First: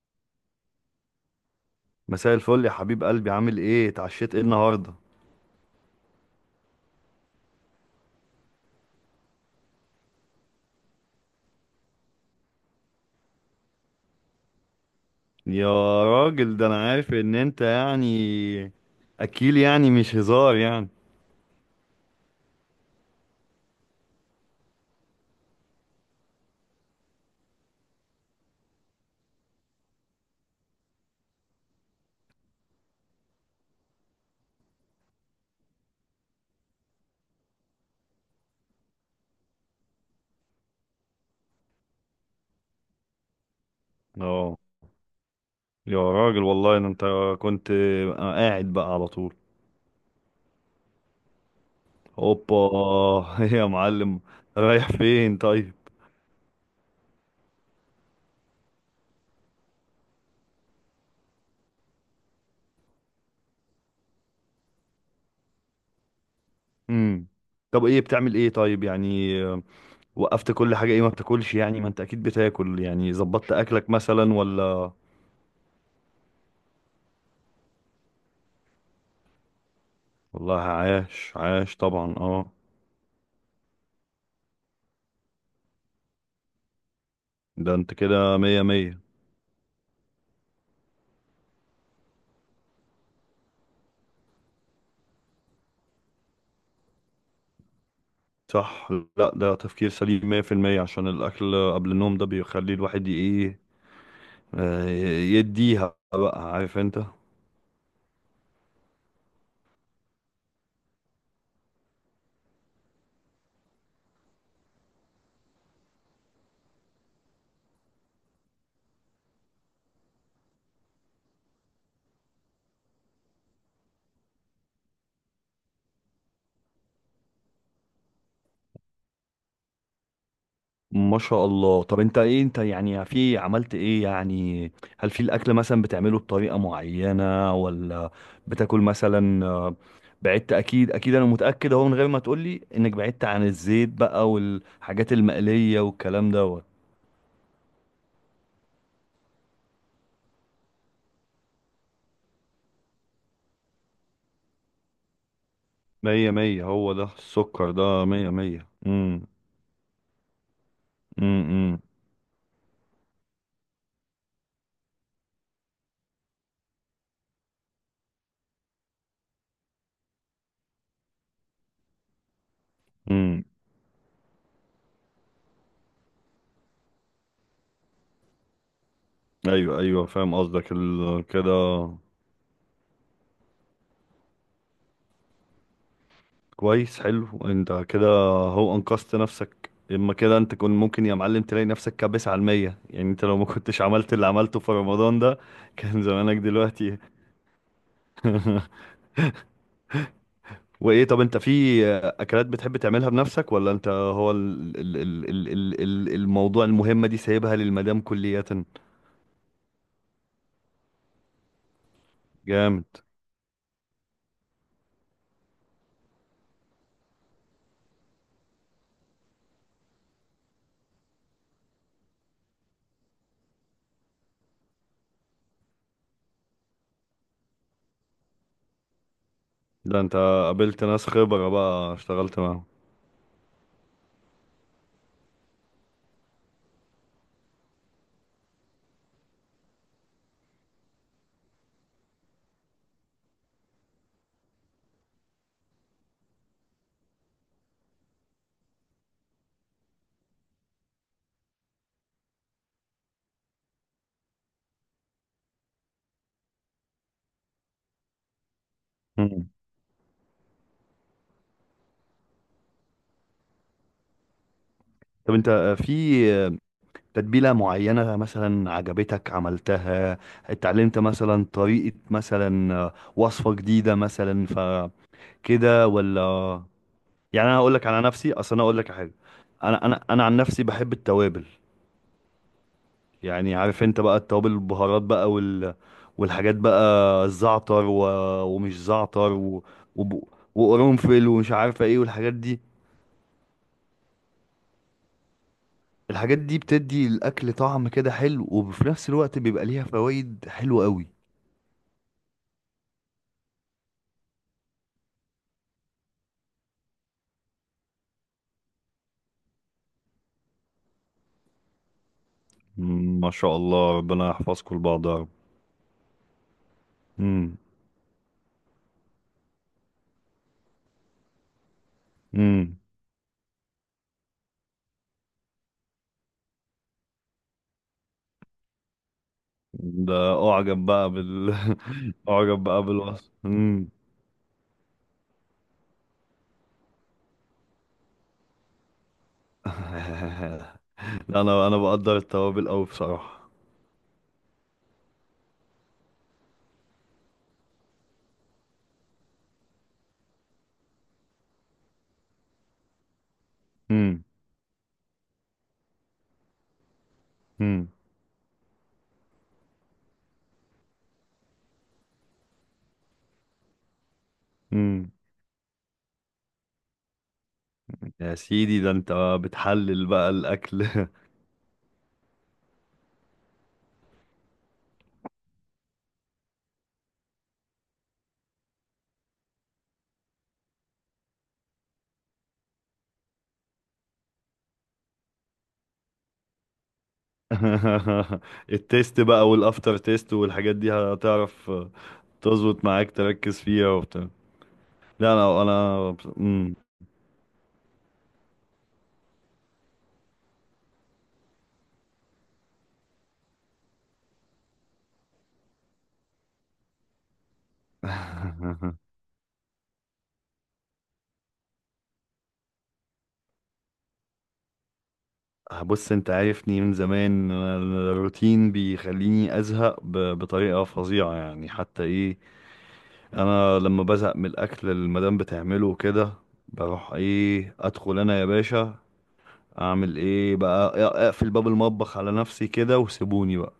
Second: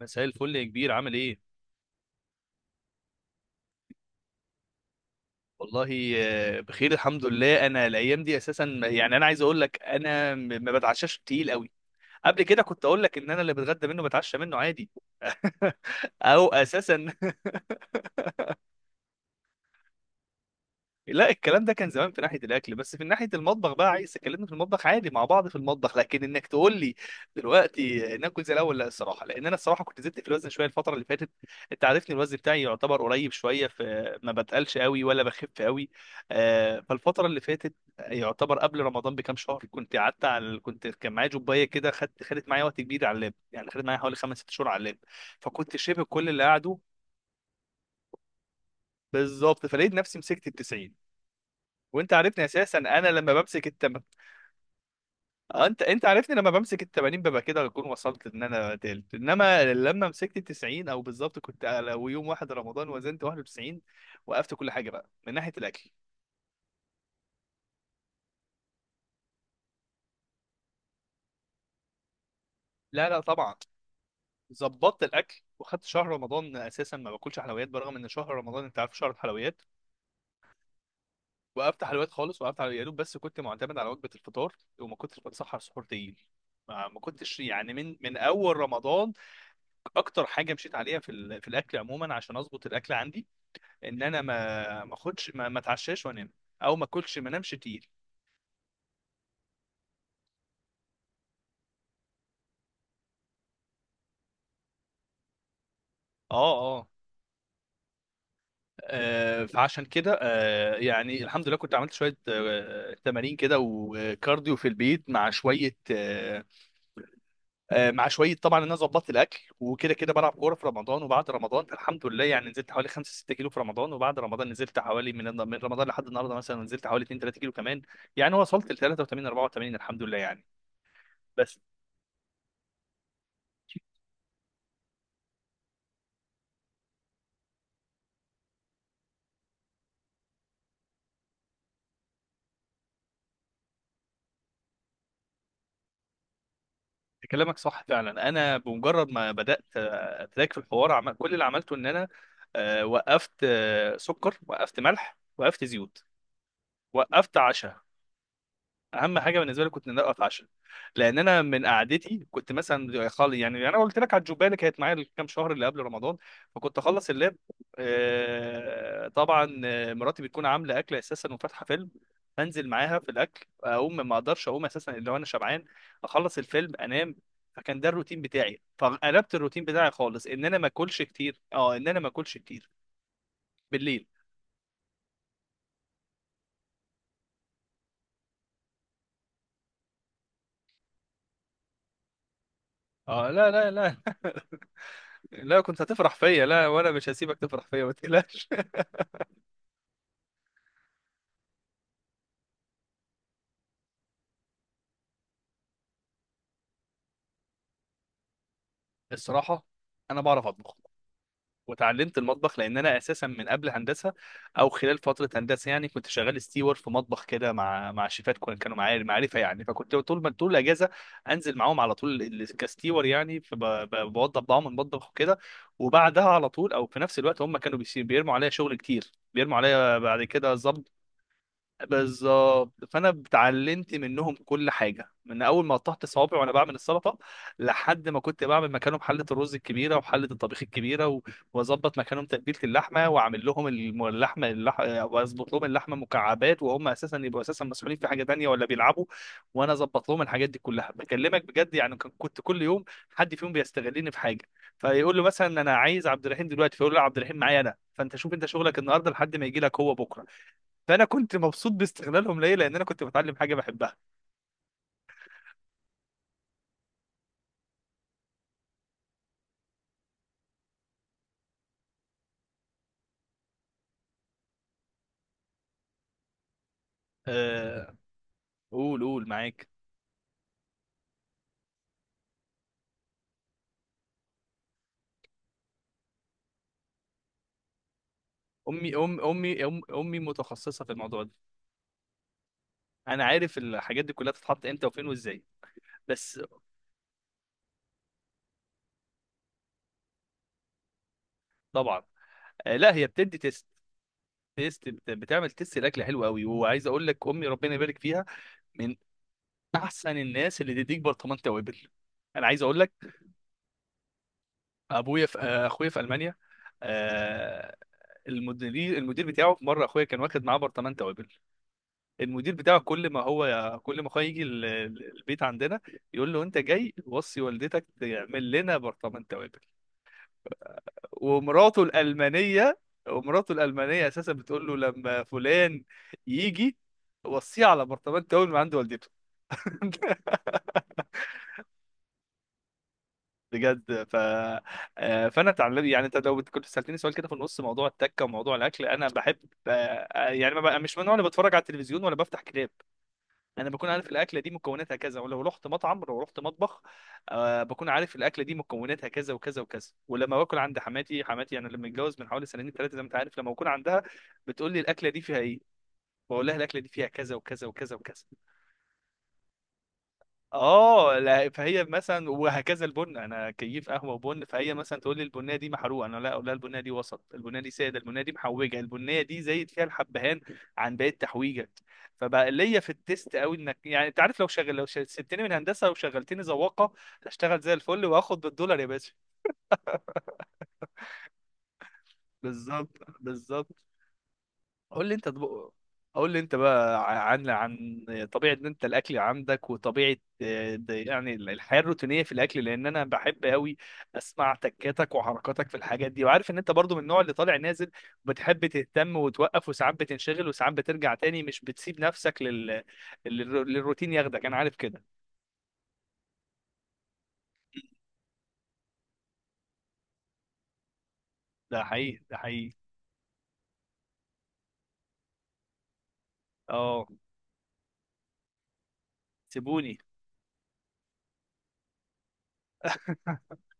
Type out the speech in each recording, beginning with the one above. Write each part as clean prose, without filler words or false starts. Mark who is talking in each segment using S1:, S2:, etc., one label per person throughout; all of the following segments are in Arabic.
S1: مساء الفل يا كبير، عامل ايه؟
S2: مساء الفل يا حبيب قلبي، عامل ايه؟ اتعشيت ايه النهارده؟
S1: والله بخير الحمد لله. انا الايام دي اساسا، يعني، انا عايز اقول لك انا ما بتعشاش تقيل قوي. قبل كده كنت اقول لك ان انا اللي بتغدى منه بتعشى منه عادي،
S2: يا
S1: او
S2: راجل ده انا
S1: اساسا.
S2: عارف ان انت اكيل، يعني مش هزار يعني.
S1: لا، الكلام ده كان زمان في ناحيه الاكل، بس في ناحيه المطبخ بقى عايز اكلمني في المطبخ عادي مع بعض في المطبخ، لكن انك تقول لي دلوقتي ناكل زي الاول لا. الصراحه، لان انا الصراحه كنت زدت في الوزن شويه الفتره اللي فاتت. انت عارفني الوزن بتاعي يعتبر قريب شويه، في ما بتقلش قوي ولا بخف قوي. فالفتره اللي فاتت، يعتبر قبل رمضان بكام شهر، كنت قعدت على كنت كان معايا جوبايه كده، خدت معايا وقت كبير على اللاب، يعني خدت معايا حوالي خمس ست
S2: اه
S1: شهور على اللاب. فكنت
S2: يا
S1: شبه كل اللي
S2: راجل،
S1: قعدوا،
S2: والله ده انت كنت قاعد بقى على طول.
S1: بالظبط. فلقيت نفسي مسكت ال 90. وانت عارفني اساسا،
S2: اوبا!
S1: انا لما
S2: يا
S1: بمسك التمن،
S2: معلم، رايح فين طيب؟
S1: انت عارفني لما بمسك ال 80 ببقى كده اكون وصلت ان انا تالت، انما لما مسكت ال 90، او بالظبط كنت لو يوم واحد رمضان، وزنت 91. وقفت كل حاجه بقى من ناحيه الاكل.
S2: امم طب ايه بتعمل ايه طيب، يعني وقفت كل حاجه ايه؟ ما بتاكلش يعني؟ ما انت اكيد بتاكل،
S1: لا،
S2: يعني
S1: لا،
S2: ظبطت
S1: طبعا.
S2: اكلك مثلا ولا؟
S1: ظبطت الاكل، وخدت شهر رمضان اساسا ما باكلش حلويات، برغم ان شهر رمضان انت عارف شهر الحلويات.
S2: والله عاش عاش
S1: وقفت حلويات
S2: طبعا
S1: خالص،
S2: اه.
S1: وقفت على يا دوب، بس كنت معتمد على وجبه الفطار، وما كنتش بتسحر سحور تقيل. ما كنتش يعني
S2: ده انت
S1: من
S2: كده
S1: اول
S2: مية مية.
S1: رمضان. اكتر حاجه مشيت عليها في الاكل عموما، عشان اظبط الاكل عندي، ان انا ما اخدش ما اتعشاش وانام، او ما اكلش ما انامش تقيل.
S2: صح. لا ده تفكير سليم 100% عشان الأكل قبل النوم ده بيخلي الواحد إيه، آه، يديها
S1: اه.
S2: بقى، عارف
S1: اه.
S2: أنت.
S1: فعشان كده يعني الحمد لله، كنت عملت شويه تمارين كده وكارديو في البيت، مع شويه مع شويه طبعا، ان انا ظبطت الاكل، وكده كده بلعب كوره في رمضان وبعد رمضان. الحمد لله يعني، نزلت حوالي 5 6 كيلو في رمضان، وبعد رمضان نزلت حوالي، من رمضان لحد النهارده مثلا، نزلت حوالي 2 3 كيلو كمان. يعني وصلت ل 83 84، الحمد لله يعني.
S2: ما شاء
S1: بس
S2: الله. طب أنت إيه أنت يعني، في عملت إيه يعني؟ هل في الأكل مثلا بتعمله بطريقة معينة، ولا بتاكل مثلا بعدت؟ أكيد أكيد أنا متأكد أهو من غير ما تقولي إنك بعدت عن الزيت بقى والحاجات المقلية والكلام دوت.
S1: كلامك صح فعلا. انا بمجرد ما بدات اتراك في الحوار، كل اللي عملته ان انا وقفت سكر، وقفت ملح، وقفت زيوت،
S2: مية مية، هو ده
S1: وقفت
S2: السكر،
S1: عشاء.
S2: ده مية مية.
S1: اهم
S2: امم.
S1: حاجه بالنسبه لي كنت ان انا اتعشى، لان انا من قعدتي كنت مثلا خالي. يعني انا قلت لك على الجوبايه اللي كانت معايا الكام شهر اللي قبل رمضان، فكنت اخلص اللاب طبعا، مراتي بتكون عامله اكل اساسا وفاتحه فيلم، انزل معاها في
S2: امم.
S1: الاكل، اقوم ما اقدرش اقوم اساسا الا وانا شبعان، اخلص الفيلم انام. فكان ده الروتين بتاعي، فقلبت الروتين
S2: ايوه
S1: بتاعي
S2: ايوه
S1: خالص،
S2: فاهم
S1: ان انا ما
S2: قصدك،
S1: اكلش كتير،
S2: كده.
S1: اه ان انا ما اكلش كتير بالليل.
S2: كويس، حلو انت كده، هو انقذت نفسك اما كده. انت كنت ممكن يا معلم تلاقي نفسك كابس على المية يعني. انت
S1: اه،
S2: لو ما
S1: لا، لا،
S2: كنتش
S1: لا.
S2: عملت اللي عملته في رمضان ده
S1: لا كنت
S2: كان
S1: هتفرح
S2: زمانك
S1: فيا، لا وانا
S2: دلوقتي.
S1: مش هسيبك تفرح فيا، ما تقلقش.
S2: وايه طب انت في اكلات بتحب تعملها بنفسك، ولا انت هو الموضوع المهمة دي سايبها للمدام كلية؟
S1: الصراحه، انا بعرف اطبخ. وتعلمت المطبخ لان
S2: جامد.
S1: انا اساسا من قبل هندسه، او خلال فتره هندسه، يعني كنت شغال ستيور في مطبخ كده مع شيفات كانوا معايا معرفه، يعني فكنت طول ما طول الاجازه انزل معاهم على طول كستيور، يعني فبوضب معاهم المطبخ وكده. وبعدها على طول، او في نفس الوقت، هم كانوا بيرموا عليا شغل كتير، بيرموا عليا
S2: ده انت
S1: بعد كده،
S2: قابلت ناس خبرة بقى، اشتغلت معاهم.
S1: بالظبط. فانا اتعلمت منهم كل حاجه، من اول ما قطعت صوابعي وانا بعمل السلطه، لحد ما كنت بعمل مكانهم حله الرز الكبيره وحله الطبيخ الكبيره و- واظبط مكانهم تتبيله اللحمه، واعمل لهم اللحمه واظبط لهم اللحمه مكعبات، وهم اساسا يبقوا اساسا مسؤولين في حاجه تانيه ولا بيلعبوا، وانا اظبط لهم الحاجات دي كلها. بكلمك بجد، يعني كنت كل يوم حد فيهم بيستغلني في حاجه، فيقول له مثلا انا عايز عبد الرحيم دلوقتي، فيقول له لا، عبد الرحيم معايا انا، فانت شوف انت شغلك النهارده لحد ما
S2: مم.
S1: يجي لك هو بكره. فانا كنت مبسوط باستغلالهم ليا، لان انا كنت بتعلم حاجه بحبها.
S2: طب انت في تتبيلة معينة مثلا عجبتك عملتها؟ اتعلمت مثلا طريقة، مثلا وصفة جديدة مثلا فكده، ولا؟ يعني انا هقول لك
S1: آه،
S2: على نفسي، اصل انا اقول لك على
S1: قول
S2: حاجة.
S1: قول معاك.
S2: انا عن نفسي بحب التوابل. يعني عارف انت بقى التوابل، البهارات بقى، والحاجات بقى، الزعتر و... ومش
S1: امي ام
S2: زعتر
S1: امي
S2: و...
S1: أم امي
S2: وب...
S1: متخصصه في الموضوع
S2: وقرنفل
S1: ده.
S2: ومش عارفة ايه والحاجات دي.
S1: انا عارف الحاجات دي كلها بتتحط امتى وفين وازاي،
S2: الحاجات
S1: بس.
S2: دي بتدي الاكل طعم كده حلو، وفي نفس الوقت بيبقى ليها فوائد حلوة قوي.
S1: طبعا. لا، هي بتدي تيست. بتعمل تيست الاكل حلو قوي. وعايز اقول لك امي ربنا يبارك فيها، من احسن الناس اللي تديك برطمان توابل. انا عايز اقول لك،
S2: مم، ما شاء الله، ربنا يحفظكم لبعض يا
S1: ابويا
S2: رب.
S1: في آه، اخويا في المانيا.
S2: مم.
S1: آه، المدير، المدير بتاعه، في مره اخويا كان واخد معاه برطمان توابل. المدير
S2: مم.
S1: بتاعه كل ما هو، كل ما هو يجي البيت عندنا، يقول له انت جاي وصي والدتك تعمل لنا برطمان توابل.
S2: ده اعجب بقى
S1: ومراته
S2: اعجب
S1: الألمانية
S2: بقى بالوصف.
S1: ومراته
S2: مم.
S1: الألمانية أساسا بتقول له لما فلان يجي، وصيه على برطمان توابل من عند والدته.
S2: لا انا انا بقدر التوابل قوي بصراحة.
S1: بجد ف آه، فانا اتعلم. يعني انت لو كنت سالتني سؤال كده في النص، موضوع التكه وموضوع الاكل، انا بحب. يعني ما بقى- مش من النوع اللي بتفرج على التلفزيون ولا بفتح كتاب. انا بكون عارف
S2: مم.
S1: الاكله دي مكوناتها كذا، ولو رحت مطعم لو رحت مطبخ،
S2: مم.
S1: بكون عارف الاكله دي مكوناتها كذا وكذا وكذا. ولما باكل عند حماتي، حماتي انا لما اتجوز من حوالي سنتين ثلاثه زي ما انت عارف، لما بكون عندها بتقول لي الاكله
S2: مم.
S1: دي فيها ايه، بقول لها الاكله دي فيها كذا وكذا وكذا وكذا.
S2: يا سيدي، ده انت بتحلل بقى الاكل.
S1: اه. لا، فهي مثلا، وهكذا البن، انا كيف قهوه وبن، فهي مثلا تقول لي البنيه دي محروقه، انا لا اقول لها البنيه دي وسط، البنيه دي ساده، البنيه دي محوجه، البنيه دي زايد فيها الحبهان عن باقي التحويجه. فبقى ليا في التيست قوي. انك يعني انت عارف لو شغل لو سبتني من هندسه وشغلتني ذواقه، هشتغل زي الفل واخد بالدولار يا باشا.
S2: التيست بقى والافتر تيست والحاجات دي هتعرف تظبط
S1: بالظبط
S2: معاك، تركز
S1: بالظبط.
S2: فيها وبتاع.
S1: قول لي انت
S2: لا انا
S1: طب...
S2: انا
S1: قول لي انت
S2: مم.
S1: بقى عن طبيعه ان انت الاكل عندك، وطبيعه، ده يعني الحياه الروتينيه في الاكل، لان انا بحب قوي اسمع تكاتك وحركاتك في الحاجات دي. وعارف ان انت برضو من النوع اللي طالع نازل، بتحب تهتم وتوقف وساعات بتنشغل وساعات بترجع تاني، مش بتسيب نفسك للروتين ياخدك، انا عارف كده.
S2: بص انت عارفني من زمان انا، الروتين بيخليني ازهق بطريقة فظيعة يعني.
S1: ده
S2: حتى
S1: حقيقي ده
S2: ايه،
S1: حقيقي.
S2: انا لما بزهق من الاكل اللي المدام بتعمله كده،
S1: اه
S2: بروح ايه، ادخل انا يا باشا
S1: سيبوني.
S2: اعمل ايه بقى، اقفل باب المطبخ على نفسي كده وسيبوني بقى.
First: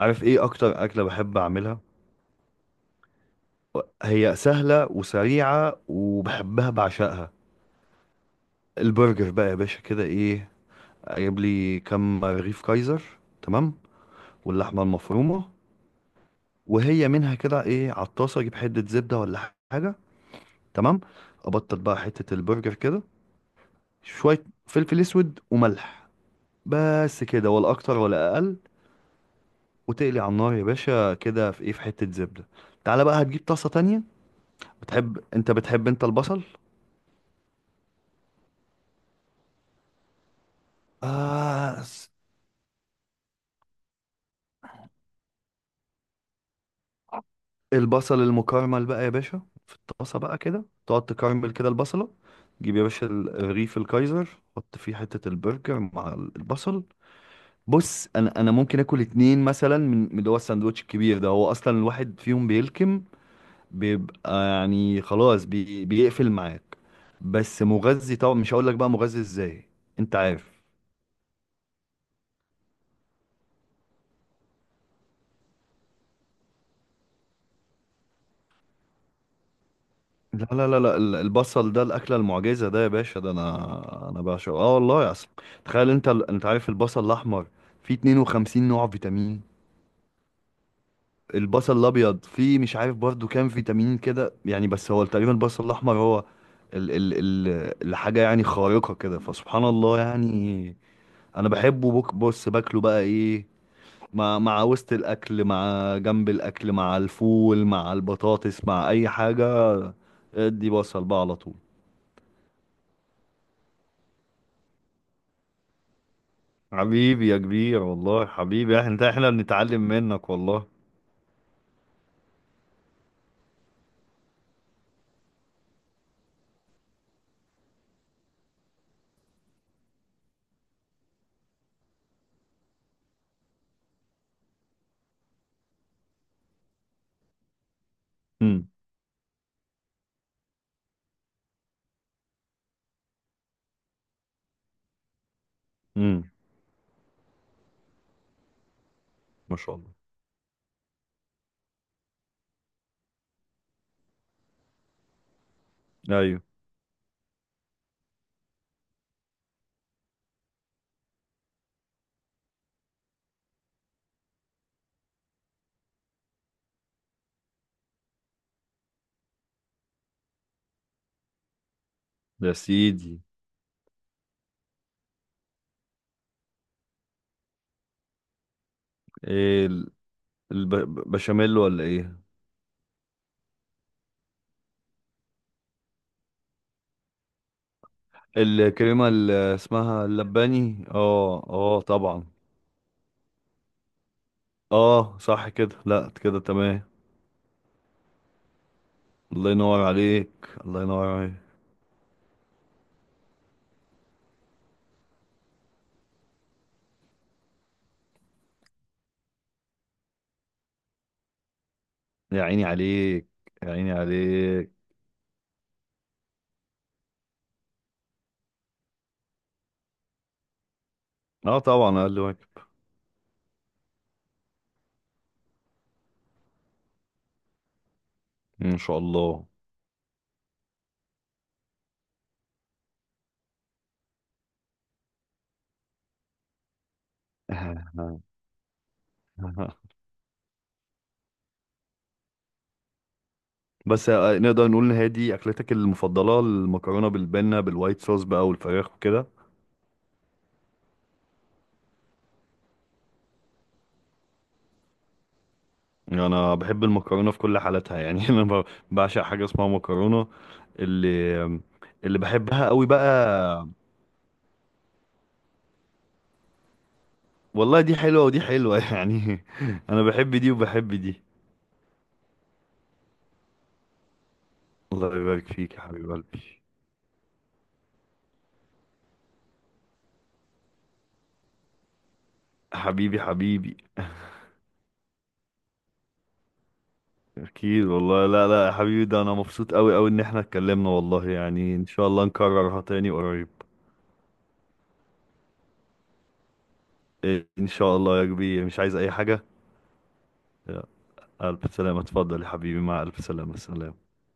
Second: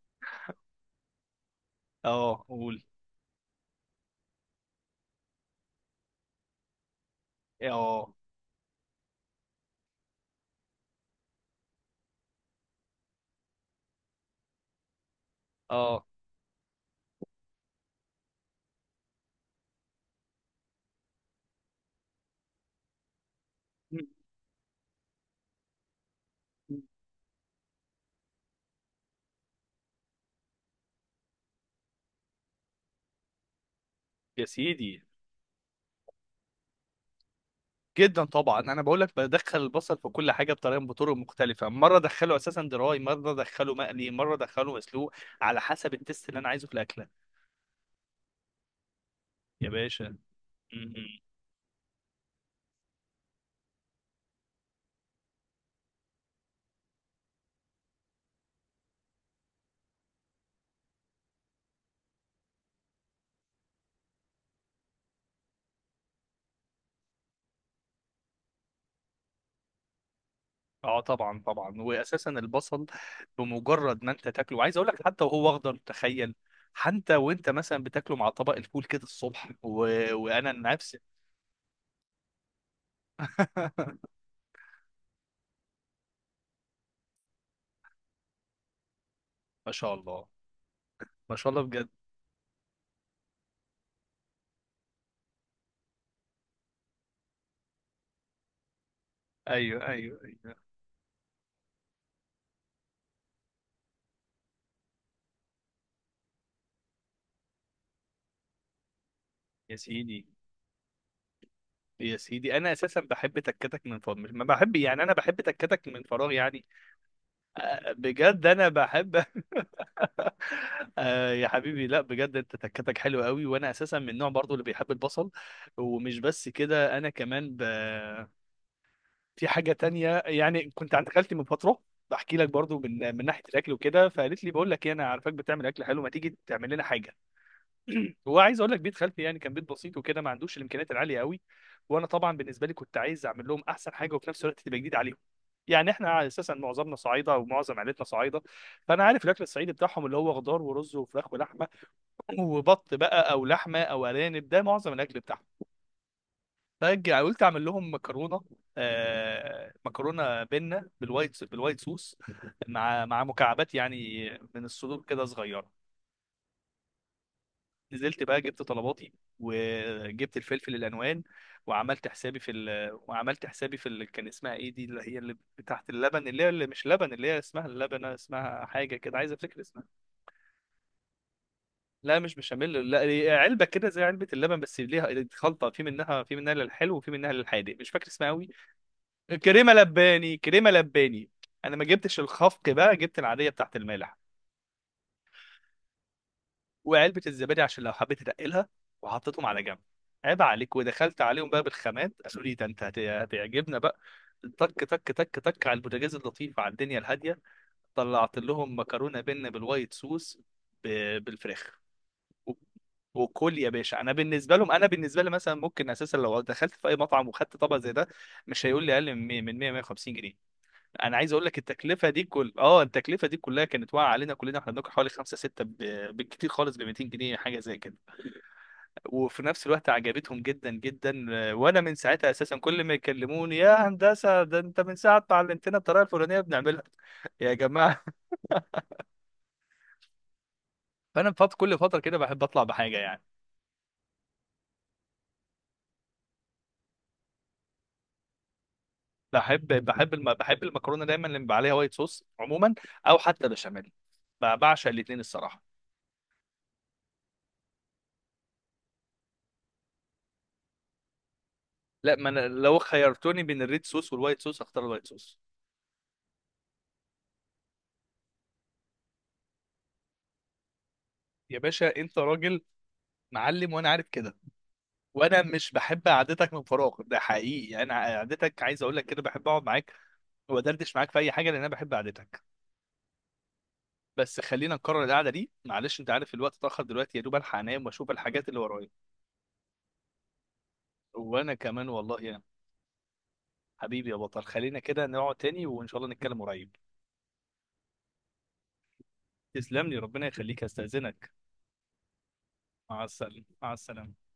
S2: عارف ايه اكتر اكلة بحب اعملها؟
S1: اه قول.
S2: هي سهلة وسريعة وبحبها بعشقها،
S1: اه.
S2: البرجر بقى يا باشا. كده ايه، اجيب لي كم رغيف كايزر، تمام، واللحمة المفرومة،
S1: اه.
S2: وهي منها كده ايه على الطاسه، اجيب حته زبده ولا حاجه، تمام. ابطل بقى حته البرجر كده، شويه فلفل اسود وملح، بس كده ولا اكتر ولا اقل. وتقلي على النار يا باشا كده، في ايه، في حته زبده. تعالى بقى هتجيب طاسه تانية.
S1: يا سيدي.
S2: بتحب انت، بتحب انت البصل؟
S1: جدا طبعا. انا بقول لك بدخل البصل في كل حاجه بطريقه، بطرق مختلفه،
S2: آه
S1: مره
S2: س-
S1: ادخله اساسا دراي، مره ادخله مقلي، مره ادخله مسلوق، على حسب التست اللي انا عايزه في الاكله.
S2: البصل المكرمل بقى يا باشا،
S1: يا
S2: في
S1: باشا.
S2: الطاسه بقى كده تقعد
S1: م-م.
S2: تكرمل كده البصله، تجيب يا باشا الرغيف الكايزر، حط فيه حته البرجر مع البصل. بص انا ممكن اكل اتنين مثلا من اللي هو الساندوتش الكبير ده. هو اصلا الواحد فيهم بيلكم، بيبقى يعني خلاص، بيقفل معاك. بس مغذي طبعا، مش هقول لك بقى مغذي ازاي، انت عارف.
S1: اه طبعا طبعا، واساسا البصل بمجرد ما انت تاكله، وعايز اقول لك حتى وهو اخضر تخيل، حتى وانت مثلا بتاكله مع طبق الفول كده الصبح
S2: لا
S1: وانا
S2: لا لا لا
S1: نفسي.
S2: ال- البصل ده الاكله المعجزه ده يا باشا، ده انا انا بعشقه، اه والله اصلا. تخيل انت انت عارف البصل الاحمر فيه 52 نوع فيتامين.
S1: ما شاء الله، ما شاء الله
S2: البصل
S1: بجد.
S2: الابيض فيه مش عارف برضو كام فيتامين كده يعني، بس هو تقريبا البصل الاحمر هو ال ال ال الحاجه يعني خارقه كده، فسبحان
S1: ايوه
S2: الله
S1: ايوه ايوه.
S2: يعني. انا بحبه، بص باكله بقى ايه، مع وسط الاكل، مع جنب الاكل، مع الفول، مع البطاطس، مع اي حاجه.
S1: يا سيدي.
S2: ادي بصل بقى على طول.
S1: يا سيدي انا اساسا بحب تكتك من فراغ، ما بحب يعني، انا بحب تكتك من فراغ يعني.
S2: حبيبي يا كبير والله،
S1: بجد انا
S2: حبيبي، احنا انت
S1: بحب.
S2: احنا بنتعلم منك والله.
S1: آه يا حبيبي، لا بجد انت تكتك حلو قوي. وانا اساسا من النوع برضو اللي بيحب البصل، ومش بس كده انا كمان في حاجه تانية. يعني كنت عند خالتي من فتره، بحكي لك برضو من ناحيه الاكل وكده، فقالت لي بقول لك ايه، انا عارفاك بتعمل اكل حلو، ما تيجي تعمل لنا حاجه. هو عايز
S2: امم.
S1: اقول لك بيت خالتي يعني، كان بيت بسيط وكده، ما عندوش الامكانيات العاليه قوي. وانا طبعا بالنسبه لي كنت عايز اعمل لهم احسن حاجه، وفي نفس الوقت تبقى جديد عليهم. يعني احنا
S2: امم.
S1: اساسا معظمنا صعايده، ومعظم عائلتنا صعايده، فانا عارف الاكل
S2: ما
S1: الصعيدي
S2: شاء الله.
S1: بتاعهم، اللي هو خضار ورز وفراخ ولحمه، وبط بقى، او لحمه، او ارانب، ده معظم الاكل بتاعهم.
S2: ايوه.
S1: فقلت اعمل لهم مكرونه، مكرونه بنه بالوايت، بالوايت صوص، مع مكعبات يعني من الصدور كده صغيره. نزلت بقى جبت طلباتي، وجبت الفلفل الالوان،
S2: يا سيدي.
S1: وعملت حسابي في ال... كان اسمها ايه دي، اللي هي اللي تحت اللبن، اللي هي اللي مش لبن، اللي هي اسمها اللبنه، اسمها حاجه كده عايز افتكر
S2: إيه
S1: اسمها.
S2: البشاميل ولا
S1: لا
S2: ايه؟
S1: مش بشاميل، لا هي علبه كده زي علبه اللبن، بس ليها خلطه، في منها للحلو، وفي منها للحادق، مش فاكر اسمها قوي.
S2: الكريمة اللي
S1: كريمه
S2: اسمها
S1: لباني كريمه
S2: اللباني،
S1: لباني
S2: اه
S1: انا
S2: اه
S1: ما جبتش
S2: طبعا.
S1: الخفق، بقى جبت العاديه بتاعت المالح،
S2: اه صح كده، لا كده تمام.
S1: وعلبه الزبادي عشان لو حبيت تنقلها، وحطيتهم
S2: الله
S1: على جنب.
S2: ينور عليك.
S1: عيب عليك.
S2: الله ينور
S1: ودخلت
S2: عليك.
S1: عليهم بقى بالخامات، قالوا لي ده انت هتعجبنا بقى. تك تك تك تك على البوتاجاز اللطيف، على الدنيا الهاديه، طلعت لهم مكرونه بينا بالوايت صوص بالفراخ.
S2: يا عيني عليك.
S1: وكل يا
S2: يا عيني
S1: باشا. انا بالنسبه لهم،
S2: عليك.
S1: انا بالنسبه لي مثلا ممكن اساسا لو دخلت في اي مطعم وخدت طبق زي ده، مش هيقول لي اقل من 100، من 100 150 جنيه. انا عايز اقول لك
S2: اه طبعا، اقل واجب.
S1: التكلفه دي كلها كانت واقعه علينا كلنا، احنا بناكل حوالي خمسة ستة بالكتير خالص ب 200 جنيه حاجه زي كده.
S2: ان شاء
S1: وفي
S2: الله.
S1: نفس الوقت عجبتهم جدا جدا. وانا من ساعتها اساسا كل ما يكلموني يا هندسه ده انت من ساعه ما علمتنا الطريقه الفلانيه بنعملها، يا جماعه. فانا فات كل فتره كده بحب اطلع بحاجه يعني.
S2: بس نقدر نقول ان هي دي اكلتك المفضلة، المكرونة بالبنة بالوايت صوص بقى والفراخ وكده؟
S1: بحب المكرونه دايما اللي بيبقى عليها وايت صوص عموما، او حتى بشاميل، بعشق الاثنين الصراحه.
S2: انا بحب المكرونه في كل حالاتها يعني. بعشق حاجه اسمها مكرونه، اللي
S1: لا
S2: اللي
S1: ما أنا
S2: بحبها
S1: لو
S2: قوي
S1: خيرتوني بين
S2: بقى.
S1: الريد صوص والوايت صوص اختار الوايت صوص.
S2: والله دي حلوه ودي حلوه، يعني انا بحب دي وبحب دي.
S1: يا باشا انت راجل معلم، وانا عارف كده.
S2: الله
S1: وانا
S2: يبارك
S1: مش
S2: فيك يا
S1: بحب
S2: حبيب
S1: قعدتك
S2: قلبي.
S1: من فراغ ده حقيقي، يعني انا قعدتك عايز اقول لك كده، بحب اقعد معاك وادردش معاك في اي حاجه، لان انا بحب قعدتك.
S2: حبيبي حبيبي.
S1: بس خلينا نكرر القعده دي معلش، انت عارف الوقت اتاخر دلوقتي، يا دوب الحق
S2: اكيد
S1: انام واشوف
S2: والله،
S1: الحاجات
S2: لا
S1: اللي
S2: لا يا
S1: ورايا.
S2: حبيبي، ده انا مبسوط قوي قوي ان احنا اتكلمنا والله
S1: وانا
S2: يعني، ان
S1: كمان
S2: شاء
S1: والله،
S2: الله
S1: يا
S2: نكررها تاني قريب.
S1: حبيبي يا بطل، خلينا كده نقعد تاني، وان شاء الله نتكلم قريب.
S2: إيه، ان شاء الله يا كبير، مش عايز اي حاجه.
S1: تسلم لي ربنا يخليك، استاذنك.
S2: الف سلامه، اتفضل يا حبيبي، مع
S1: مع
S2: الف
S1: السلامه،
S2: سلامه،
S1: مع
S2: سلام.
S1: السلامه.